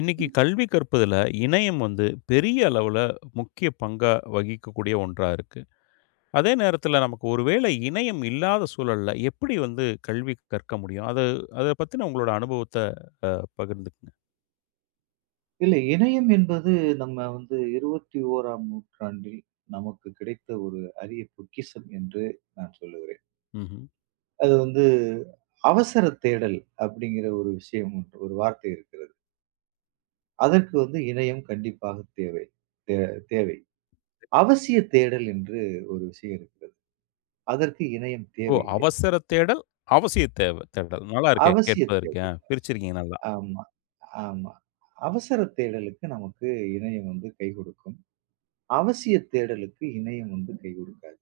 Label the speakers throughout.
Speaker 1: இன்னைக்கு கல்வி கற்பதில் இணையம் வந்து பெரிய அளவில் முக்கிய பங்கா வகிக்கக்கூடிய ஒன்றா இருக்கு. அதே நேரத்தில் நமக்கு ஒருவேளை இணையம் இல்லாத சூழல்ல எப்படி வந்து கல்வி கற்க முடியும்? அதை பத்தின உங்களோட அனுபவத்தை பகிர்ந்துக்குங்க.
Speaker 2: இல்ல. இணையம் என்பது நம்ம வந்து 21ஆம் நூற்றாண்டில் நமக்கு கிடைத்த ஒரு அரிய பொக்கிஷம் என்று நான் சொல்லுகிறேன்.
Speaker 1: ம்ஹும்.
Speaker 2: அது வந்து அவசர தேடல் அப்படிங்கிற ஒரு விஷயம் ஒன்று ஒரு வார்த்தை இருக்கிறது. அதற்கு வந்து இணையம் கண்டிப்பாக தேவை தே தேவை. அவசிய தேடல் என்று ஒரு விஷயம் இருக்கிறது. அதற்கு இணையம்
Speaker 1: ஓ,
Speaker 2: தேவையில்லை.
Speaker 1: அவசர தேடல், அவசிய தேவை தேடல், நல்லா இருக்கே
Speaker 2: அவசிய
Speaker 1: கேட்பதற்கு. ஆ,
Speaker 2: தேடல்.
Speaker 1: பிரிச்சிருக்கீங்க நல்லா.
Speaker 2: ஆமா, ஆமா. அவசர தேடலுக்கு நமக்கு இணையம் வந்து கை கொடுக்கும். அவசிய தேடலுக்கு இணையம் வந்து கை கொடுக்காது.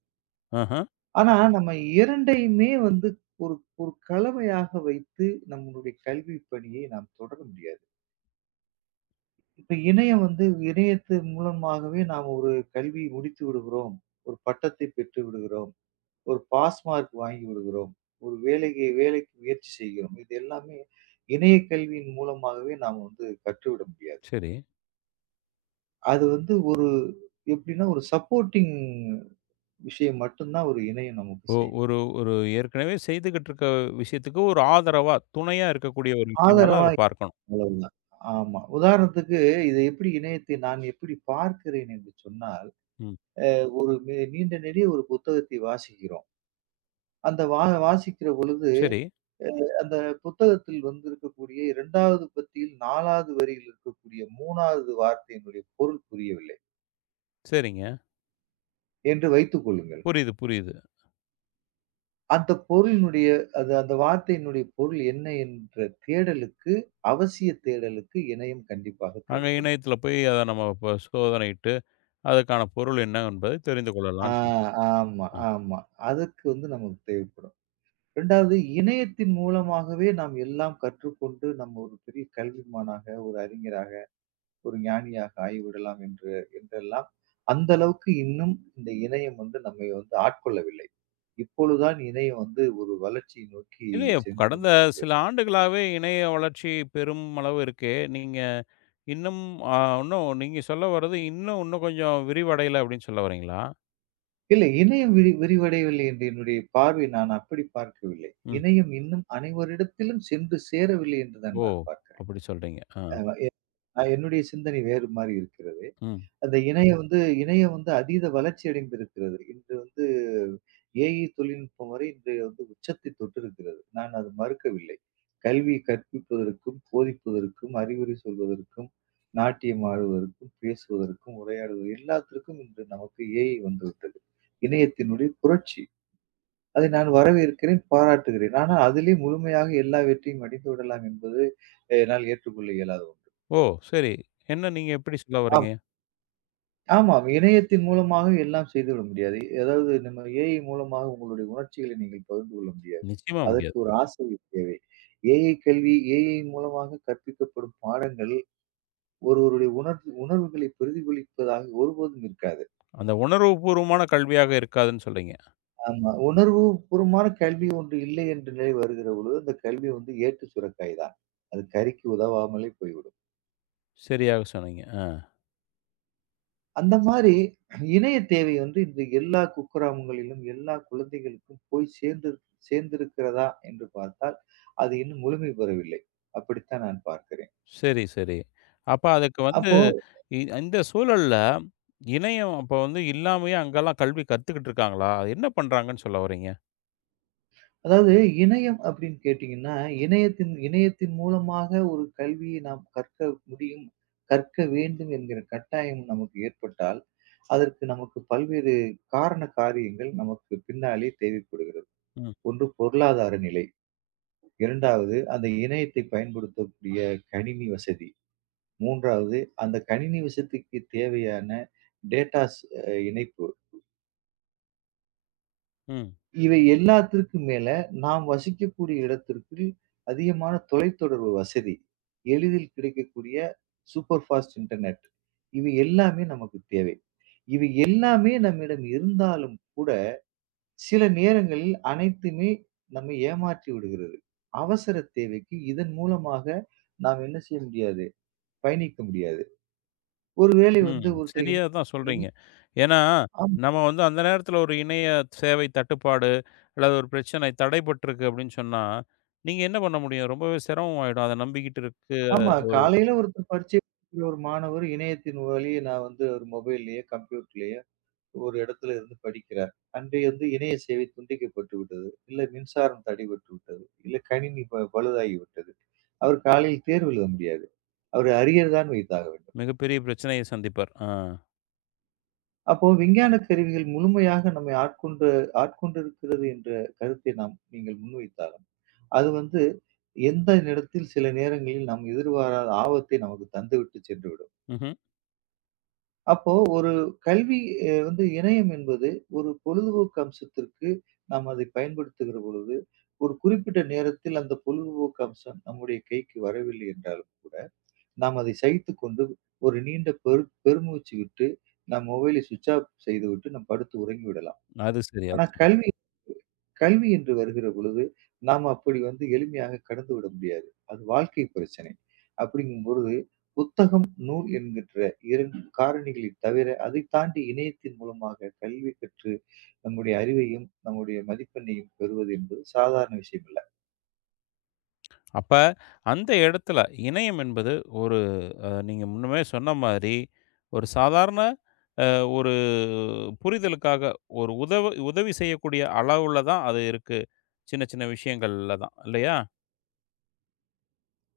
Speaker 1: ஆஹா.
Speaker 2: ஆனா, நம்ம 2யுமே வந்து ஒரு ஒரு கலவையாக வைத்து நம்மளுடைய கல்வி பணியை நாம் தொடர முடியாது. இப்ப இணையம் வந்து இணையத்து மூலமாகவே நாம் ஒரு கல்வி முடித்து விடுகிறோம். ஒரு பட்டத்தை பெற்று விடுகிறோம். ஒரு பாஸ் மார்க் வாங்கி விடுகிறோம். ஒரு வேலைக்கு வேலைக்கு முயற்சி செய்கிறோம். இது எல்லாமே இணைய கல்வியின் மூலமாகவே நாம் வந்து கற்றுவிட முடியாது.
Speaker 1: சரி.
Speaker 2: அது வந்து ஒரு எப்படின்னா ஒரு சப்போர்ட்டிங் விஷயம் மட்டும் தான் ஒரு இணையம் நமக்கு
Speaker 1: ஓ,
Speaker 2: செய்யும்.
Speaker 1: ஒரு ஒரு ஏற்கனவே செய்துகிட்டு இருக்க விஷயத்துக்கு ஒரு ஆதரவா துணையா இருக்கக்கூடிய ஒரு விஷயமா தான்
Speaker 2: ஆதரவா
Speaker 1: அதை பார்க்கணும்.
Speaker 2: இருக்கும் அவ்வளவுதான். ஆமா. உதாரணத்துக்கு இதை எப்படி இணையத்தை நான் எப்படி பார்க்கிறேன் என்று சொன்னால்,
Speaker 1: ம்.
Speaker 2: ஒரு நீண்ட நெடிய ஒரு புத்தகத்தை வாசிக்கிறோம். அந்த வாசிக்கிற பொழுது,
Speaker 1: சரி.
Speaker 2: அ அந்த புத்தகத்தில் வந்திருக்கக்கூடிய 2வது பத்தியில் 4வது வரியில் இருக்கக்கூடிய 3வது வார்த்தையினுடைய பொருள் புரியவில்லை
Speaker 1: சரிங்க.
Speaker 2: என்று வைத்துக் கொள்ளுங்கள்.
Speaker 1: புரியுது புரியுது.
Speaker 2: அந்த பொருளினுடைய அது அந்த வார்த்தையினுடைய பொருள் என்ன என்ற தேடலுக்கு அவசிய தேடலுக்கு இணையம் கண்டிப்பாக
Speaker 1: அங்க
Speaker 2: தேவைப்படும்.
Speaker 1: இணையத்துல போய் அத நம்ம இப்ப சோதனையிட்டு, அதற்கான பொருள் என்ன என்பதை தெரிந்து
Speaker 2: ஆ,
Speaker 1: கொள்ளலாம்ன்னு சொல்லி.
Speaker 2: ஆமா,
Speaker 1: அ.
Speaker 2: ஆமா. அதுக்கு வந்து நமக்கு தேவைப்படும். 2வது இணையத்தின் மூலமாகவே நாம் எல்லாம் கற்றுக்கொண்டு, நம்ம ஒரு பெரிய கல்விமானாக, ஒரு அறிஞராக, ஒரு ஞானியாக ஆகிவிடலாம் என்று என்றெல்லாம் அந்த அளவுக்கு இன்னும் இந்த இணையம் வந்து நம்மை வந்து ஆட்கொள்ளவில்லை. இப்பொழுதுதான் இணையம் வந்து ஒரு வளர்ச்சியை நோக்கி
Speaker 1: இது
Speaker 2: சென்று
Speaker 1: கடந்த
Speaker 2: கொண்டு
Speaker 1: சில ஆண்டுகளாவே இணைய வளர்ச்சி பெரும் அளவு இருக்கே! நீங்க இன்னும் அ இன்னும் நீங்க சொல்ல வர்றது இன்னும் இன்னும் கொஞ்சம் விரிவடையல அப்படின்னு சொல்ல வர்றீங்களா?
Speaker 2: இல்லை இணையம் விரிவடையவில்லை என்று என்னுடைய பார்வை நான் அப்படி பார்க்கவில்லை.
Speaker 1: ம்.
Speaker 2: இணையம் இன்னும் அனைவரிடத்திலும் சென்று சேரவில்லை என்று தான்
Speaker 1: ஓ!
Speaker 2: நான் பார்க்கிறேன்.
Speaker 1: அப்படி சொல்றீங்க. ஆ.
Speaker 2: நான் என்னுடைய சிந்தனை வேறு மாரி இருக்கிறது.
Speaker 1: ம்.
Speaker 2: அந்த இணையம் வந்து அதீத வளர்ச்சி அடைந்திருக்கிறது. இன்று வந்து ஏஐ தொழில்நுட்பம் வரை இன்றைய வந்து உச்சத்தை தொட்டிருக்கிறது. நான் அது மறுக்கவில்லை. கல்வி கற்பிப்பதற்கும், போதிப்பதற்கும், அறிவுரை சொல்வதற்கும், நாட்டியம் ஆடுவதற்கும், பேசுவதற்கும், உரையாடுவது எல்லாத்திற்கும் இன்று நமக்கு ஏஐ வந்துவிட்டது. இணையத்தினுடைய புரட்சி. அதை நான் வரவேற்கிறேன், பாராட்டுகிறேன். ஆனா அதிலே முழுமையாக எல்லா வெற்றியும் அடைந்து விடலாம் என்பது என்னால் ஏற்றுக்கொள்ள இயலாத ஒன்று.
Speaker 1: ஓ! சரி. என்ன நீங்க எப்படி சொல்ல வர்றீங்க?
Speaker 2: ஆமாம். இணையத்தின் மூலமாக எல்லாம் செய்துவிட முடியாது. அதாவது நம்ம ஏஐ மூலமாக உங்களுடைய உணர்ச்சிகளை நீங்கள் பகிர்ந்து கொள்ள முடியாது.
Speaker 1: நிச்சயமா
Speaker 2: அதற்கு
Speaker 1: முடியாது.
Speaker 2: ஒரு ஆசிரியர் தேவை. ஏஐ கல்வி, ஏஐ மூலமாக கற்பிக்கப்படும் பாடங்கள் ஒருவருடைய உணர்வுகளை பிரதிபலிப்பதாக ஒருபோதும் இருக்காது.
Speaker 1: அந்த உணர்வுபூர்வமான கல்வியாக இருக்காதுன்னு சொல்றீங்க.
Speaker 2: ஆமா. உணர்வு பூர்வமான கல்வி ஒன்று இல்லை என்ற நிலை வருகிற பொழுது, அந்த கல்வி வந்து ஏட்டு சுரைக்காய் தான். அது கறிக்கு உதவாமலே போய்விடும்.
Speaker 1: சரியாக சொன்னீங்க. ஆ.
Speaker 2: அந்த மாரி இணைய தேவை வந்து இந்த எல்லா குக்கிராமங்களிலும், எல்லா குழந்தைகளுக்கும் போய் சேர்ந்து சேர்ந்திருக்கிறதா என்று பார்த்தால், அது இன்னும் முழுமை பெறவில்லை. அப்படித்தான் நான் பார்க்கிறேன்.
Speaker 1: சரி, சரி. அப்ப அதுக்கு வந்து
Speaker 2: அப்போ
Speaker 1: இந்த சூழல்ல இணையம் அப்ப வந்து இல்லாமயே அங்கலாம் கல்வி கத்துக்கிட்டு இருக்காங்களா? அது என்ன பண்றாங்கன்னு சொல்ல வர்றீங்க?
Speaker 2: அதாவது இணையம் அப்படின்னு கேட்டீங்கன்னா, இணையத்தின் இணையத்தின் மூலமாக ஒரு கல்வியை நாம் கற்க முடியும், கற்க வேண்டும் என்கிற கட்டாயம் நமக்கு ஏற்பட்டால், அதற்கு நமக்கு பல்வேறு காரண காரியங்கள் நமக்கு பின்னாலே தேவைப்படுகிறது.
Speaker 1: ம்,
Speaker 2: ஒன்று பொருளாதார நிலை. 2வது அந்த இணையத்தை பயன்படுத்தக்கூடிய கணினி வசதி. 3வது அந்த கணினி வசதிக்கு தேவையான டேட்டாஸ் இணைப்பு.
Speaker 1: ம்,
Speaker 2: இவை எல்லாத்திற்கும் மேல நாம் வசிக்கக்கூடிய இடத்திற்கு அதிகமான தொலைத்தொடர்பு வசதி. எளிதில் கிடைக்கக்கூடிய சூப்பர் ஃபாஸ்ட் இன்டர்நெட். இவை எல்லாமே நமக்கு தேவை. இவை எல்லாமே நம்மிடம் இருந்தாலும் கூட, சில நேரங்களில் அனைத்துமே நம்மை ஏமாற்றி விடுகிறது. அவசர தேவைக்கு இதன் மூலமாக நாம் என்ன செய்ய முடியாது? பயணிக்க முடியாது. ஒருவேளை
Speaker 1: ம்.
Speaker 2: வந்து ஒருத்தர்
Speaker 1: சரியா
Speaker 2: இணை
Speaker 1: தான் சொல்றீங்க.
Speaker 2: இணை
Speaker 1: ஏன்னா,
Speaker 2: ஆம்
Speaker 1: நம்ம வந்து அந்த நேரத்துல ஒரு இணைய சேவை தட்டுப்பாடு, அல்லது ஒரு பிரச்சனை தடைபட்டுருக்கு அப்படின்னு சொன்னா, நீங்க என்ன பண்ண முடியும்? ரொம்பவே சிரமமாயிடும். அத நம்பிக்கிட்டு இருக்க
Speaker 2: ஆமா.
Speaker 1: ஒரு
Speaker 2: காலையில ஒருத்தர் பரீட்சை எழுதுற ஒரு மாணவர் இணையத்தின் வழியே நான் வந்து ஒரு மொபைல்லயோ, கம்ப்யூட்டர்லயோ ஒரு இடத்துல இருந்து படிக்கிறார். அன்று வந்து இணைய சேவை துண்டிக்கப்பட்டு விட்டது. இல்ல மின்சாரம் தடைபட்டு விட்டது. இல்ல கணினி பழுதாகி விட்டது. அவர் காலையில் தேர்வு எழுத முடியாது. அவர் அரியர் தான் வைத்தாக வேண்டும்.
Speaker 1: மிகப்பெரிய பிரச்சனைய சந்திப்பார். ஆ.
Speaker 2: அப்போ விஞ்ஞான கருவிகள் முழுமையாக நம்மை ஆட்கொண்டிருக்கிறது என்ற கருத்தை நாம் நீங்கள் முன்வைத்தாலும் அது வந்து எந்த நேரத்தில் சில நேரங்களில் நாம் எதிர்பாராத ஆபத்தை நமக்கு தந்துவிட்டு சென்றுவிடும்.
Speaker 1: ம்ஹ்ம்.
Speaker 2: அப்போ ஒரு கல்வி வந்து இணையம் என்பது ஒரு பொழுதுபோக்கு அம்சத்திற்கு நாம் அதை பயன்படுத்துகிற பொழுது, ஒரு குறிப்பிட்ட நேரத்தில் அந்த பொழுதுபோக்கு அம்சம் நம்முடைய கைக்கு வரவில்லை என்றாலும் கூட, நாம் அதை சகித்துக்கொண்டு ஒரு நீண்ட பெருமூச்சு விட்டு, நம் மொபைலை ஸ்விட்ச் ஆஃப் செய்துவிட்டு நாம் படுத்து உறங்கிவிடலாம்.
Speaker 1: அது சரி, அது
Speaker 2: ஆனா
Speaker 1: சரி.
Speaker 2: கல்வி கல்வி என்று வருகிற பொழுது, நாம் அப்படி வந்து எளிமையாக கடந்து விட முடியாது. அது வாழ்க்கை பிரச்சனை. அப்படிங்கும்பொழுது, புத்தகம், நூல் என்கின்ற 2 காரணிகளை தவிர, அதை தாண்டி இணையத்தின் மூலமாக கல்வி கற்று நம்முடைய அறிவையும், நம்முடைய மதிப்பெண்ணையும் பெறுவது என்பது சாதாரண விஷயம் அல்ல.
Speaker 1: அப்ப அந்த இடத்துல இணையம் என்பது ஒரு நீங்க முன்னமே சொன்ன மாதிரி, ஒரு சாதாரண அ ஒரு புரிதலுக்காக ஒரு உதவி செய்யக்கூடிய அளவுல தான் அது இருக்கு. சின்ன சின்ன விஷயங்கள்ல தான். இல்லையா?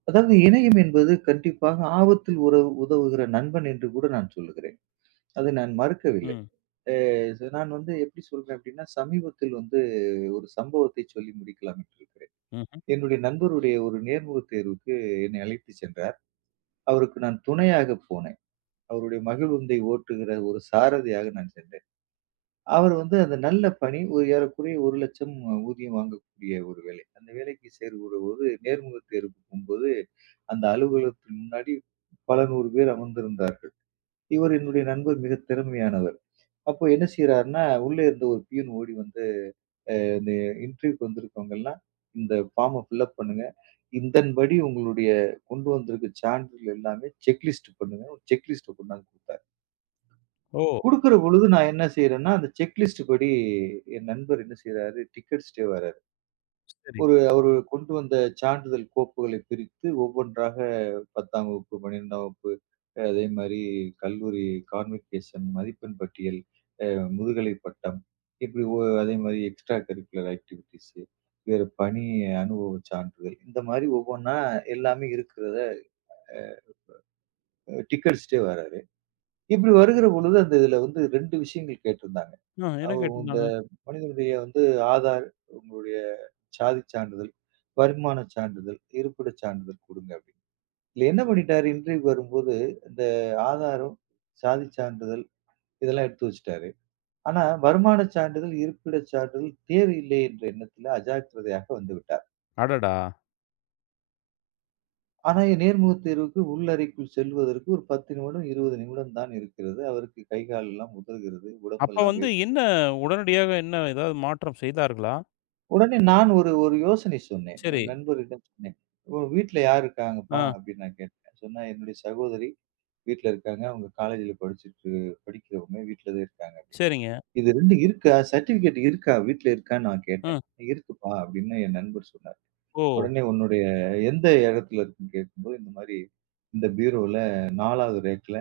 Speaker 2: அதாவது இணையம் என்பது கண்டிப்பாக ஆபத்தில் உதவுகிற நண்பன் என்று கூட நான் சொல்லுகிறேன். அதை நான் மறுக்கவில்லை.
Speaker 1: ம்.
Speaker 2: நான் வந்து எப்படி சொல்றேன் அப்படின்னா, சமீபத்தில் வந்து ஒரு சம்பவத்தை சொல்லி முடிக்கலாம் என்று இருக்கிறேன்.
Speaker 1: ம்ஹ்ம்.
Speaker 2: என்னுடைய நண்பருடைய ஒரு நேர்முகத் தேர்வுக்கு என்னை அழைத்துச் சென்றார். அவருக்கு நான் துணையாக போனேன். அவருடைய மகிழுந்தை ஓட்டுகிற ஒரு சாரதியாக நான் சென்றேன். அவர் வந்து அந்த நல்ல பணி ஒரு ஏறக்குறைய 1,00,000 ஊதியம் வாங்கக்கூடிய ஒரு வேலை. அந்த வேலைக்கு சேர்கிறபோது நேர்முகத் தேர்வுக்கு போகும்போது, அந்த அலுவலகத்தின் முன்னாடி பல 100 பேர் அமர்ந்திருந்தார்கள். இவர் என்னுடைய நண்பர் மிகத் திறமையானவர். அப்போ என்ன செய்றார்ன்னா, உள்ளே இருந்த ஒரு பியூன் ஓடி வந்து இந்த இன்டர்வியூக்கு வந்திருக்கவங்கலாம் இந்த ஃபார்மை ஃபில்அப் பண்ணுங்க. இதன்படி உங்களுடைய கொண்டு வந்திருக்க சான்றிதழ் எல்லாமே செக்லிஸ்ட் பண்ணுங்க. ஒரு செக்லிஸ்ட்ட கொண்டாந்து குடுத்தாரு.
Speaker 1: ஓ!
Speaker 2: குடுக்குற பொழுது நான் என்ன செய்றேன்னா, அந்த செக்லிஸ்ட் படி என் நண்பர் என்ன செய்றாரு, டிக்கெட்ஸ்
Speaker 1: சரி.
Speaker 2: ஒரு அவரு கொண்டு வந்த சான்றிதழ் கோப்புகளை பிரித்து ஒவ்வொன்றாக 10ஆம் வகுப்பு, 12ஆம் வகுப்பு, அதே மாரி கல்லூரி கான்வகேஷன் மதிப்பெண் பட்டியல், அ முதுகலை பட்டம், இப்படி அதே மாரி எக்ஸ்ட்ரா கரிக்குலர் ஆக்டிவிட்டீஸ், வேற பணி அனுபவ சான்றிதழ், இந்த மாரி ஒவ்வொன்னா எல்லாமே இருக்கிறத டிக்கடிச்சுட்டே வராரு. இப்படி வருகிற பொழுது அந்த இதுல வந்து 2 விஷயங்கள் கேட்டிருந்தாங்க.
Speaker 1: ஆ, என்ன
Speaker 2: அவ இந்த
Speaker 1: கேட்டிருந்தாங்க?
Speaker 2: மனிதனுடைய வந்து ஆதார், உங்களுடைய சாதிச் சான்றிதழ், வருமானச் சான்றிதழ், இருப்பிடச் சான்றிதழ் குடுங்க அப்படின்னு. இதுல என்ன பண்ணிட்டாரு இன்டர்வியூக்கு வரும்போது, இந்த ஆதாரம், சாதிச் சான்றிதழ் இதெல்லாம் எடுத்து வச்சுட்டாரு. ஆனா, வருமானச் சான்றிதழ், இருப்பிடச் சான்றிதழ் தேவையில்லை என்ற எண்ணத்தில அஜாக்கிரதையாக வந்துவிட்டார்.
Speaker 1: அடடா!
Speaker 2: ஆனா, நேர்முகத் தேர்வுக்கு உள்ளறைக்குள் செல்வதற்கு ஒரு 10 நிமிடம், 20 நிமிடம் தான் இருக்கிறது. அவருக்கு கை, கால் எல்லாம் உதறுகிறது,
Speaker 1: அப்ப
Speaker 2: உடம்பெல்லாம்
Speaker 1: வந்து
Speaker 2: வேர்க்கிறது.
Speaker 1: உடனடியாக என்ன ஏதாவது மாற்றம் செய்தார்களா?
Speaker 2: உடனே நான் ஒரு ஒரு யோசனை சொன்னேன்.
Speaker 1: சரி.
Speaker 2: என் நண்பரிடம் சொன்னேன். "உங்க வீட்ல யார் இருக்காங்கப்பா?"
Speaker 1: ஆ.
Speaker 2: அப்படின்னு நான் கேட்டேன். சொன்னா, "என்னுடைய சகோதரி வீட்ல இருக்காங்க. அவங்க காலேஜ்ல படிச்சுட்டு படிக்கிறவங்க வீட்ல தான் இருக்காங்க" அப்படின்னு.
Speaker 1: சரிங்க.
Speaker 2: "இது 2 இருக்கா? சர்டிபிகேட் இருக்கா? வீட்ல இருக்கான்னு?" நான் கேட்டேன்.
Speaker 1: ம்.
Speaker 2: "இருக்குப்பா" அப்படின்னு என் நண்பர் சொன்னார்.
Speaker 1: ஓ!
Speaker 2: உடனே "உன்னுடைய எந்த இடத்துல இருக்குன்னு?" கேட்கும்போது, இந்த மாரி இந்த பீரோல 4வது ரேக்ல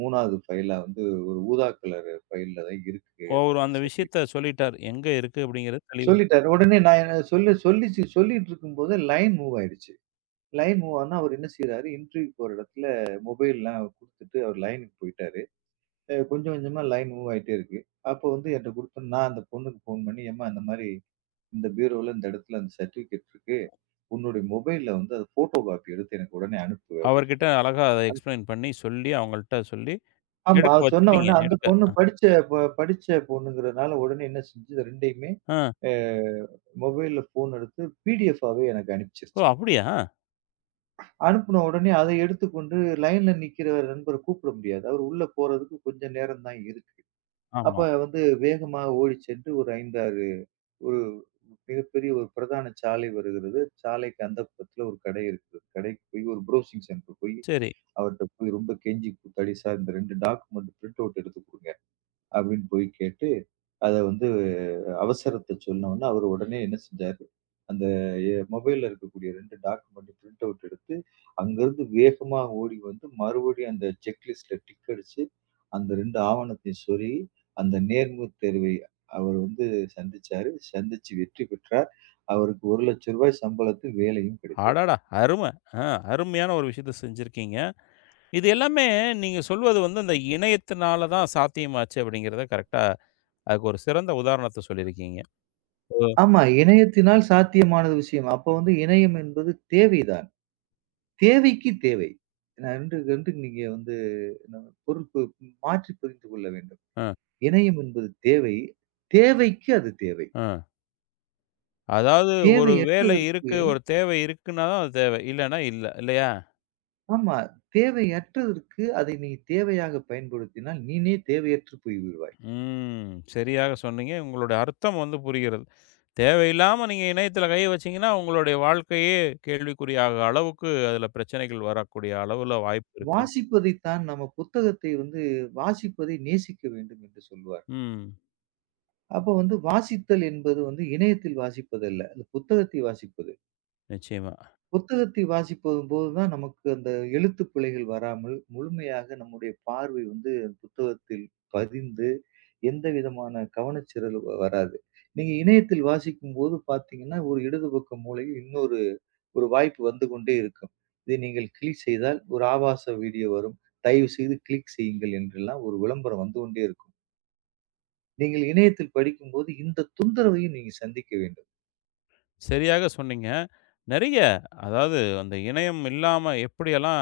Speaker 2: 3வது ஃபைலா வந்து ஒரு ஊதா கலர் ஃபைல்ல தான் இருக்கு அந்த
Speaker 1: அவரு
Speaker 2: 2
Speaker 1: அந்த
Speaker 2: சர்டிபிகேட்.
Speaker 1: விஷயத்த சொல்லிட்டார். எங்க இருக்கு அப்படிங்கிறது தெளிவா.
Speaker 2: சொல்லிட்டாரு. உடனே நான் என்ன சொல்லிட்டு இருக்கும்போது லைன் மூவ் ஆயிடுச்சு. லைன் மூவ் ஆனா அவரு என்ன செய்றாரு, இன்டர்வியூ போற இடத்துல மொபைல்லாம் குடுத்துட்டு அவர் லைனுக்கு போயிட்டாரு. கொஞ்சம் கொஞ்சமா லைன் மூவ் ஆயிட்டே இருக்கு. அப்போ வந்து என்ட்ட குடுத்து நான் அந்த பொண்ணுக்கு ஃபோன் பண்ணி, "ஏம்மா இந்த மாரி இந்த பீரோல இந்த இடத்துல அந்த சர்டிபிகேட் இருக்கு. உன்னுடைய மொபைல்ல வந்து அது போட்டோ காப்பி எடுத்து எனக்கு உடனே அனுப்பு"
Speaker 1: அவர்கிட்ட
Speaker 2: அப்படின்றேன்.
Speaker 1: அழகா அத
Speaker 2: அந்
Speaker 1: எக்ஸ்ப்ளைன் பண்ணி சொல்லி, அவங்கள்ட்ட சொல்லி,
Speaker 2: ஆமா.
Speaker 1: எடுக்க
Speaker 2: அது சொன்ன
Speaker 1: வச்சுட்டீங்க.
Speaker 2: உடனே அந்த பொண்ணு படிச்ச படிச்ச பொண்ணுங்கிறனால உடனே என்ன செஞ்சு, இது 2யுமே
Speaker 1: ஆ.
Speaker 2: அ மொபைல்ல ஃபோன் எடுத்து பிடிஎஃப் ஆவே எனக்கு
Speaker 1: ஓ!
Speaker 2: அனுப்பிச்சிருச்சு.
Speaker 1: அப்படியா?
Speaker 2: அனுப்புன உடனே அத எடுத்துக்கொண்டு லைன்ல நிக்கிற நண்பர கூப்பிட முடியாது. அவரு உள்ள போறதுக்கு கொஞ்சம் நேரம் தான் இருக்கு. அப்ப
Speaker 1: ஆமா.
Speaker 2: வந்து வேகமா ஓடிச் சென்று ஒரு 5, 6 ஒரு மிகப்பெரிய ஒரு பிரதான சாலை வருகிறது. சாலைக்கு அந்தப் புறத்துல ஒரு கடை இருக்குது. கடைக்கு போய் ஒரு ப்ரௌசிங் சென்டர் போய்
Speaker 1: சரி.
Speaker 2: அவர்ட்ட போய் ரொம்ப கெஞ்சி கூத்தாடி, "சார் இந்த 2 டாக்குமெண்ட் பிரிண்ட் அவுட் எடுத்துக் குடுங்க." அப்படின்னு போய் கேட்டு, அத வந்து அவசரத்த சொன்னவுனே, அவரு உடனே என்ன செஞ்சாரு, அந்த மொபைல்ல இருக்கக்கூடிய 2 டாக்குமெண்ட் பிரிண்ட் அவுட் எடுத்து, அங்கருந்து வேகமா ஓடி வந்து மறுபடியும் அந்த செக் லிஸ்ட்ல டிக் அடிச்சு, அந்த 2 ஆவணத்தையும் சொருகி, அந்த நேர்முகத் தேர்வை அவர் வந்து சந்திச்சாரு. சந்திச்சு வெற்றி பெற்றார். அவருக்கு ரூ. 1,00,000 சம்பளத்தில் வேலையும் கிடைத்தது.
Speaker 1: அடடா! அரும. ஆ, அருமையான ஒரு விஷயத்த செஞ்சிருக்கீங்க. இது எல்லாமே நீங்க சொல்வது வந்து அந்த இணையத்தினால தான் சாத்தியமாச்சு அப்படிங்கிறத கரெக்ட்டா. அதுக்கு ஒரு சிறந்த உதாரணத்த சொல்லியிருக்கீங்க. ஓ!
Speaker 2: ஆமா, இணையத்தினால் சாத்தியமான விஷயம். அப்ப வந்து இணையம் என்பது தேவை தான். தேவைக்கு தேவை. நான் 2 நீங்க வந்து நான் பொருள் மாற்றி புரிந்து கொள்ள வேண்டும்.
Speaker 1: அ,
Speaker 2: இணையம் என்பது தேவை. தேவைக்கு அது தேவை.
Speaker 1: அ. அதாவது ஒரு வேலை
Speaker 2: தேவையற்றதற்கு
Speaker 1: இருக்கு, ஒரு தேவை இருக்குன்னா தான் அது தேவை. இல்லன்னா இல்ல. இல்லையா?
Speaker 2: ஆமா. தேவையற்றதற்கு அதை நீ தேவையாக பயன்படுத்தினால், நீனே தேவையற்று போய்விடுவாய்.
Speaker 1: ம். சரியாக சொன்னீங்க. உங்களுடைய அர்த்தம் வந்து புரிகிறது. தேவையில்லாம நீங்க இணையத்தில கைய வச்சீங்கன்னா, உங்களுடைய வாழ்க்கையே கேள்விக்குறியாகிற அளவுக்கு அதில பிரச்சனைகள் வரக்கூடிய அளவுல வாய்ப்பு இருக்கு.
Speaker 2: வாசிப்பதைத் தான் நம்ம புத்தகத்தை வந்து வாசிப்பதை நேசிக்க வேண்டும் என்று சொல்வார்கள்.
Speaker 1: ம்.
Speaker 2: அப்ப வந்து வாசித்தல் என்பது வந்து இணையத்தில் வாசிப்பதல்ல. அது புத்தகத்தை வாசிப்பது.
Speaker 1: நிச்சயமா.
Speaker 2: புத்தகத்தை வாசிப்பதும் போது தான் நமக்கு அந்த எழுத்து பிழைகள் வராமல் முழுமையாக நம்முடைய பார்வை வந்து புத்தகத்தில் பதிந்து எந்த விதமான கவனச்சிதறல் வராது நீங்க இணையத்தில் வாசிக்கும் போது பாத்தீங்கன்னா ஒரு இடது பக்க மூலையில் இன்னொரு ஒரு வாய்ப்பு வந்து கொண்டே இருக்கும் இதை நீங்கள் கிளிக் செய்தால் ஒரு ஆபாச வீடியோ வரும் தயவு செய்து கிளிக் செய்யுங்கள் என்றெல்லாம் ஒரு விளம்பரம் வந்து கொண்டே இருக்கும் நீங்கள் இணையத்தில் படிக்கும்போது இந்த தொந்தரவையும் நீங்க சந்திக்க வேண்டும்.
Speaker 1: சரியாக சொன்னீங்க. நெறைய அதாவது அந்த இணையம் இல்லாம எப்படியெல்லாம்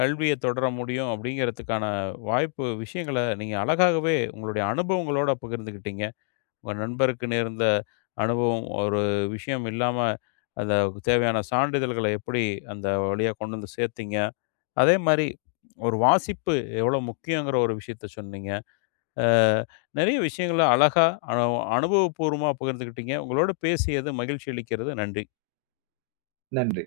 Speaker 1: கல்விய தொடர முடியும் அப்படிங்கிறதுக்கான வாய்ப்பு விஷயங்கள நீங்க அழகாகவே உங்களுடைய அனுபவங்களோட பகிர்ந்துக்கிட்டீங்க. உங்க நண்பருக்கு நேர்ந்த அனுபவம் ஒரு விஷயம் இல்லாம, அந்த தேவையான சான்றிதழ்கள எப்படி அந்த வழியா கொண்டு வந்து சேர்த்தீங்க? அதேமாரி ஒரு வாசிப்பு எவ்வளோ முக்கியங்கிற ஒரு விஷயத்த சொன்னீங்க. அ நெறைய விஷயங்கள அழகா அனு அனுபவபூர்வமா பகிர்ந்துக்கிட்டீங்க. உங்களோட பேசியது மகிழ்ச்சி அளிக்கிறது. நன்றி.
Speaker 2: நன்றி.